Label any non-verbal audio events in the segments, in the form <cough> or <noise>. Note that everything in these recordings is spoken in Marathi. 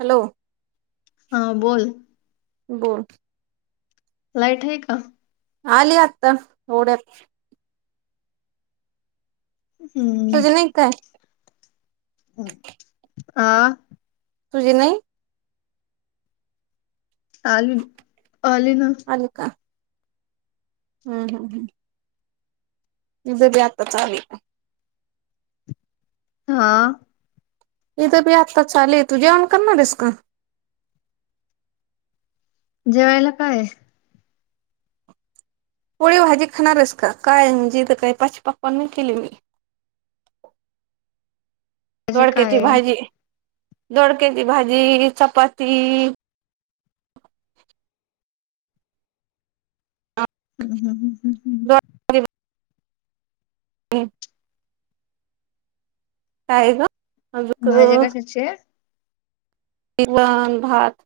हॅलो! हा बोल. गोल <unintelligible> लाईट आहे का? आली आता एवढ्यात. हम्म तुझी नाही काय आ? तुझ नाही? आल. आले ना. आले का? हम् हम हम्. जरी आता चाल- हा? इथ बी आत्ताच आले. तू जेवण करणारेस का? जेवायला कायये? पोळी भाजी खाणारेस का? काय म्हणजे इथ काय पाच पकवान नाही केले मी. भाजी काय दोडक्याची आहे? भाजी. दोडक्याची भाजी, चपाती- हम् हम हम. <unintelligible> <unintelligible> काय ग? भाजी अजून कशाची ए? <unintelligible> भात.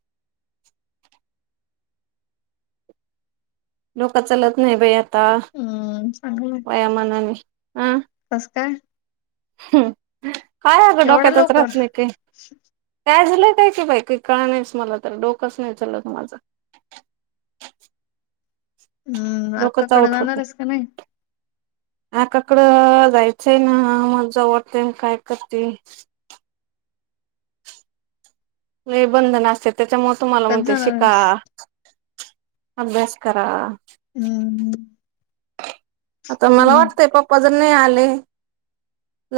लोकांचं लग्नं आहे बाई आता. हम्मं. चांगलंय. वयामांनाने. आं? कसं कायं? हं. कायं अगं एवढ्या डोक्यांतचं लवकर रहातं नाही काही. कायं झालंय कायं की? बाई कां कळनाहीचं मला तरं डोकंच नाहीं चालंत माझं. हम्मं. डोकंच अक्काकडं आउट जाणारं होते आहेस की नाहीं? आकाकडं जायचंय नां, मजा वाटतें कायं करते? लयं बंधन असतें त्यांच्यामुळे तुम्हांला कधी म्हणते जाणार शिका. आहेस अभ्यास करा. हम्म. आता हो मला ना वाटतंय पप्पां जर नाहीं आलें-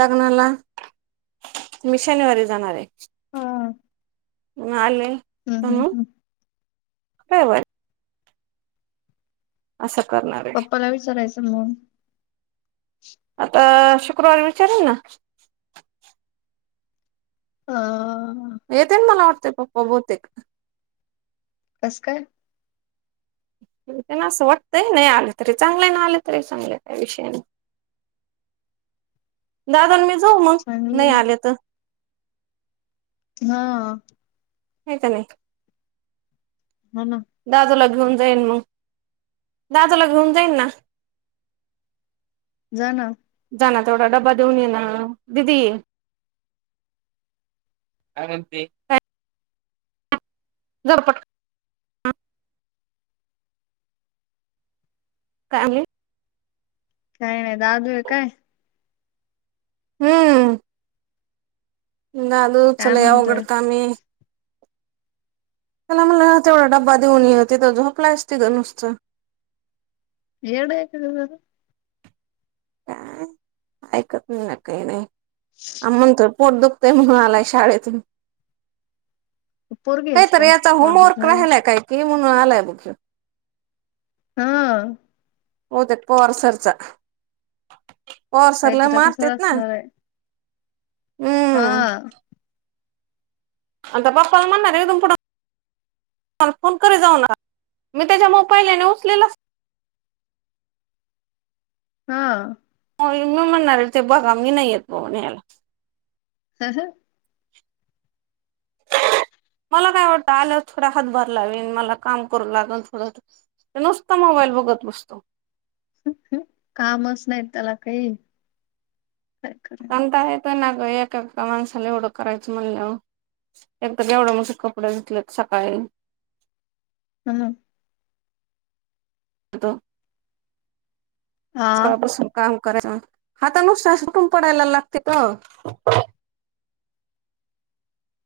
लग्नांला, मी शनिवांरी जाणारं आहे. हा आले हम्म हम्म म्हणून हम्म <unintelligible> असं करणारं. पप्पांला विचारायचं मगं? आता शुक्रवारी विचारिन ना. हं. येतील मला वाटतेय पप्पां बहुतेक. कसं कायं? <unintelligible> असं वाटतंय. नाहीं आलं तरी चांगलंय नां आलं तरी चांगलंय. काही विषय नाहीं. <unintelligible> दादा अन मी जाऊ मगं चांगलं नाहीं आहे. आलें तरं. हां. आहे कां नाहीं? हो नां. दादूला घेऊन जाईनं मगं. दादूला घेऊन जाईनं नां. जा ना. जांना तेवढा डब्बा देऊन येना. दिदी. कायं म्हणती. झरपट कायं आणली. कायं नाहीं दादू आहे कायं. हम्मं हम्मं दादूच काय लयं म्हणतोय अवघड कामं आहे. त्यांला म्हणला तेवढा डब्बा देऊन ये तिथं झोपलांच आहे तिथं नुस्तं. एडा आहे कां ग दांदां. कायं ऐकतं नाहीं नं कांहीं नाहीं आण म्हणतो पोट दुखतंय म्हणून आलाय शाळेतूंन. पोरगी आहेस काहीतरी काय यांचा पोट होमवर्क दुखायला राहिलांय कायं कि म्हणून आलांय बघं शाळेतुन. हां होते पवारसरचां पवारसर लयं काहीतरी तसच मारतेतं नां. हम्मं हां. आता पप्पांला म्हणणांर आहे इथून पुठं फोन कररीत जाऊ नका मी त्यांच्या मोबाईल आहेणां उचलेलं. हां हो मी म्हणणांर ते बघा मी नाहीं येतं बघून यायला. तसं हं <unintelligible> मला कायं वाटतं आल्यांवर थोड्या हातभार लावीन मला कामं करूं लागेल थोडंसं. तो नुसंत मोबाईल बघतं बसतो. हं कामंच नाहीत त्यांला कांहीं कायं करूं. त्यांणता येतोय ना ग एका एका माणसाला एओढं करायचं म्हणलं. एकदा एवढं मोठे कपडे घेतलेत सकाळी. हम्म. हा का बसून काम करायचं आता नुसता्या सुठून पडायला लागते का.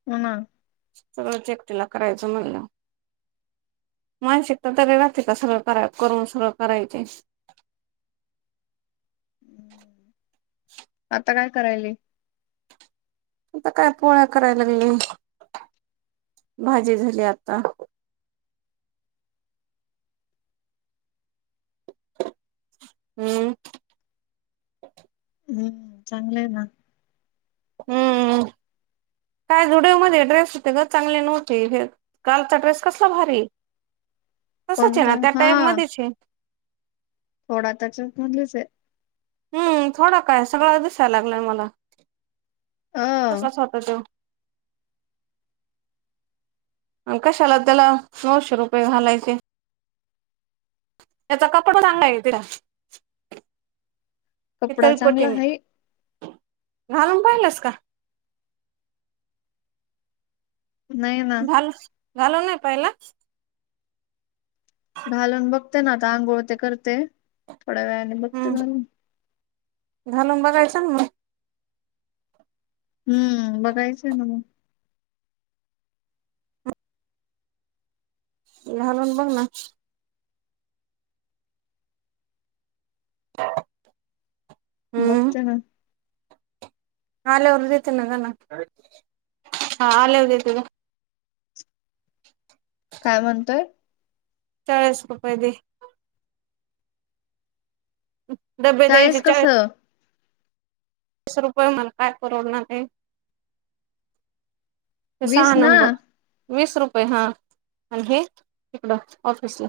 ह ना. सगळं चेक तिला करायचं म्हणलं. मानसिकता तरी राहातिका का सर करा करून सर करायची. आता काय करायल? आता काय पोळ्या करायला लागली भाजी झाली आता. हम्म हम्म चांगलं आहे ना. हम्म <inaudible> काय जुडव मध्ये ड्रेस होते ग चांगले नव्हते हे कालचा ड्रेस कसला भारी. तसच आहे कोणता ना त्या हा टाईप मध्येच आहे.. थोडा त्याच्या झालीच हम्म थोडा काय सगळं दिसायला लागलाय मला. अ तस स् होत त. कशाला त्याला नऊशे रुपये घालायचे. याचा कपडा पण चांगला आहे तिला कपडा इतर चांगला पटीने. आहे घालून पाहिलंस का. नाही ना घल झााल नाही पाहिला. घालून बघते ना तर आंघोळ ते करते थोड्या वेळाने बघते हम्म घालून. घालून बघायचं ना मग. हम्म बघायचंय ना मग. घालून बघ ना. ह <inaudible> बघत ना. आलेवर देेतनग ना हा आलवरेत जा. काय म्हणतोय. चाळीस रुपय दे. हं, चाळीस कसं. तस रुपये मणतय कररोना ते. ते वीस सहा ना नंबर वीस रुपये हा आणि हे तिकडं ऑफिसला.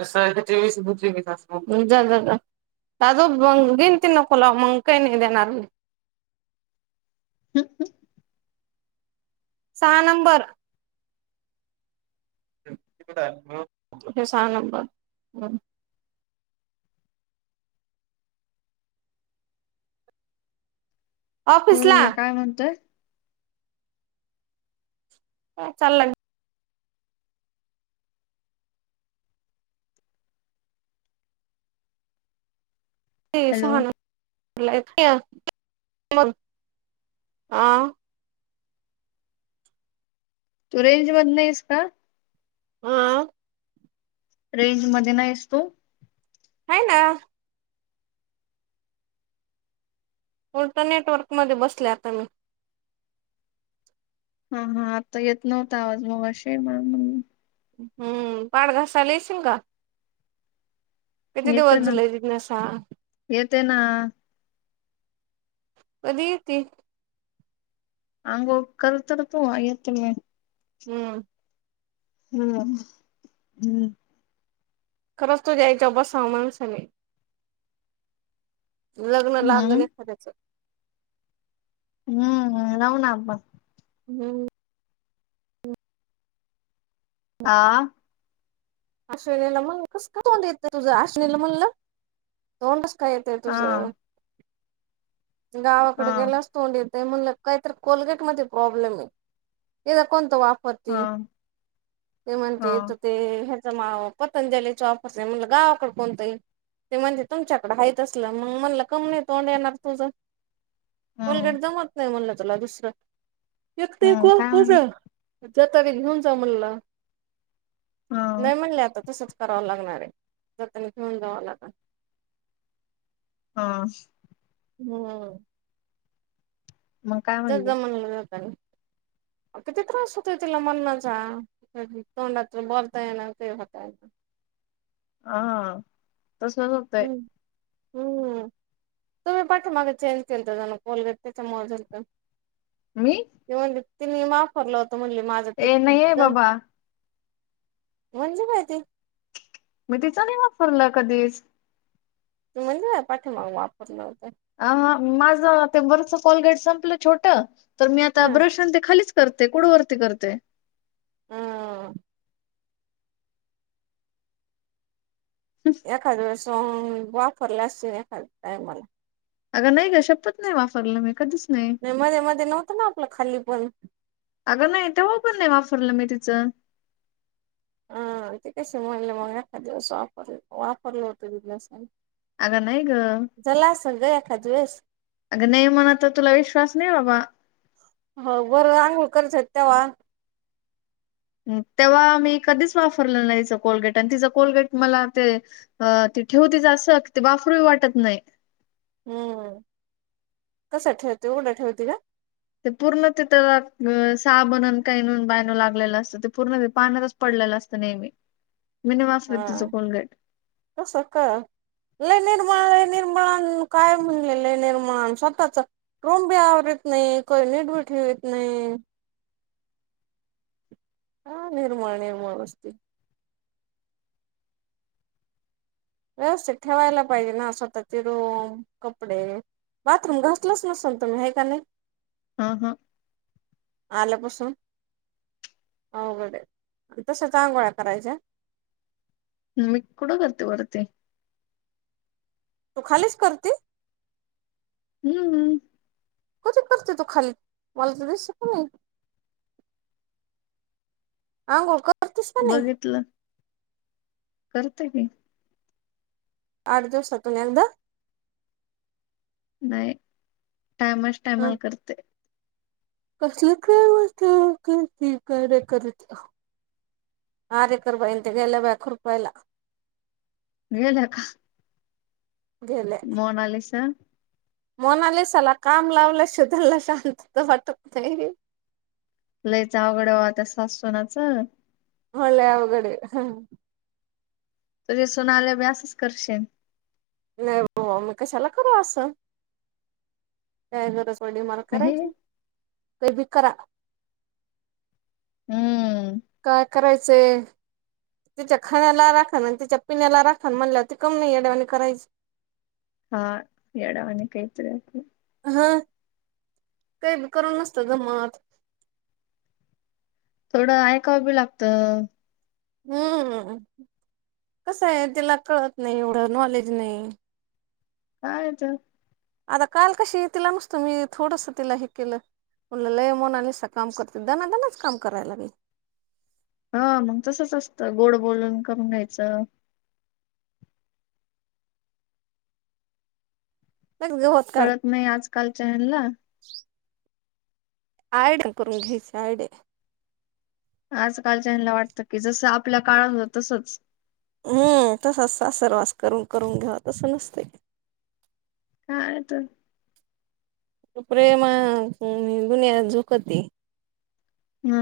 वीस बवीस <unintelligible> अ म गीन तिनकला मंग कायन इ देणार मी. ह ह <inaudible> सहा नंबर. सहा नंबर. बोल ऑफिसला ना काय म्हणतेय. चालय. ते हॅलो सहान <inaudible> मग आ तू रेंज मध नाहीस का. हा अ, रेंज मध्ये नाहीस तू. होै ना. उल्टर नटवर्कमध्ये बसले आता मी. हा हा, आता येत नव्हता आवाज मगशी म्हणून म्हणलं मी. हं पाठ घासायला येशीन का. किती येते दिवस ना झालेय तिजनसा. येते ना. कधी येती. आंघोळ करतो ना तू आहे ते मी. हम्म हम् हम्म. खरंच तुझ्या याच्या बसाव मानसाने. लग्न लागलं एखाद्याचं. हम्म हम्म लावू ना आपण. हम. आ. अश्विनीला म्हणलं कस का तोंड येतंय तुझं अश्विनीला म्हणलं तोंडस काय येतंय तुझं. आ आ गावाकड गेलास. तोंड येतय म्हणलं काहीतर कोलगेट मध्ये प्रॉब्लेम हे कोणत वापरत. हा हा परते <unintelligible> मा पतंजलीच वापरते म्हटलं गावाकड कोणतही. ते म्हणजे तुमच्याकडें हाय तसलं मग म्हणलं कमी नाही तोंड येणार तुझं. हम्म कोलगेट जमत नाही म्हणलं तुला दुसरं वत हम्म ऐकू काय कझ. म्हणली जात ते घेऊन जा म्हणला हा नाही म्हणले आता तसंच करावं लागणार आहे जातानी घेऊन जावं लागल हा हम्म मग काय ज म्हणली जमलं <inaudible> किती त्रास होतोय तिला मननाचा तोंडात बरताय ना ते होताय ना हा तसज होतय हम्म हम्म तुम्ही पाठी माग चेंज केलत का कोलगेट त्याच्यामुळे जालत मी ती म्हण तिने माफरलं होत म्हण माझ ते नाहीये बाबा म्हणजे माहिती मी तिचा नाही वापरलं कधीच तू म्हणली ना पाठीमागं वापरलं होतं अ माझं ते वरच कोलगेट संपलं छोट तर मी आता हं ब्रशन ते खालीच करते कुठवर ती करते हा एखाद वेळेस वापरला असत एका टाइमला अग नाही ग शपथ नाही वापरलं मी कधीच नाही मध्ये मध्ये नव्हतं ना आपलं खाली पण अगं नाही तेव्हा पण नाही वापरलं मी तिचं हा ते कस म्हणल मग एका दिवस वापर वापरलं होतं जिज्ञासा अग नाही ग झालं असल ग एखाद वेळेस अग नाही म्हणत तुला विश्वास नाही बाबा हो बरं अंघोळ करशात तेव्हा तेव्हा मी कधीच वाफरलं नाही याचं कोलगेट आणी तिचं कोलगेट मला ते अ ती ठेवतीच असं ते वापरूवी वाटत नाही हम्म कस ठेव ती उघडं ठेवती का ते पूर्ण तिथं साबण कानून बाणू लागलेलं असतं ते पूर्ण ते पाण्यात पडलेलं असतं नेहमी मी वापरत तिचं कोलगेट असं का लय निर्माळ निर्माळ काय म्हणले लय निर्माण स्वतःच रूम बी आवरत नाही कोही नीट ब ठेव यत नाही <inaudible> हा निर्माल निर्मल वस्तु व्यवस्थित ठेवायला पाहिजे ना स्वतःचे रूम कपडे बाथरूम घासलच नसल तुम्ही हे का नाही हा हा आल्यापासून अवघडे तसच आघोळया करायच्या मी कुड करते वरती तू खालीच करते हम्मम् कध करते तू खाली मला तू दिसली पण नाही आंघोळ क बघितलं. करते की. आठ दिवसातून एकदा. नाही. टायमाच टायमाला करते. कसलं काय मनती करती. काय नाही करत. आरेकर बाई न त्या, गेल्या बाय खुरपायला. गेल्या का? मोणालीसा. मोणालीसाला काम लावल्याशिवाय, त्यांनला शांतता वाटत नाही. लयच आवघडय ऑ त्या सासु - सुनांच. व्हय, लय अवघडे. <unintelligible> तुझ्या सूनाला बी, असच करशीन. नाही बाबा मी कशाला करू असं? काय गरज पडली माला हे करायची? काय बी करा. हम्म. काय करायचंय? तिच्या खाण्याला राखण न तिच्या पिण्याला राखण म्हणल्यावर, ती कामुन नाही याड्यावाणी करायची. हा, येडावनी. काहीतरी आपलं. हा. कायबी करून नसतं जमत. थोडं, ऐकाव बी लागतं. हम्म. कसंय, तिला कळत नाही. एवढं नॉलेज नाही. काये तर. आता काल कशी? तिला नुसत मी, थोडंस तिला ही केलं. म्हणलं, लय मोनालीसा काम करती. दनादनाच काम करायला लागली. ह, मग तसच असतं. गोड बोलून करून घ्यायचं. <unintelligible> कळत नाही, आजकालच्या हॅनला. आयडेन करून घ्यायचे. आयडे. आजकालच्या ह्यानला वाटतं की, जसं आपल्या काळात हो तसंच. हम्म, तसाच सासरवास करून- करून घेवा. तसं नसतय. काहे तर. प्रेमान, दुनिया झुकती. हा.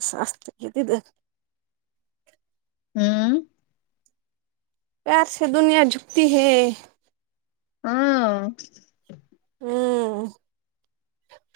कसं असत कि, तिद. हम्म. प्यारसे दुनिया झुकती है. आं. हं.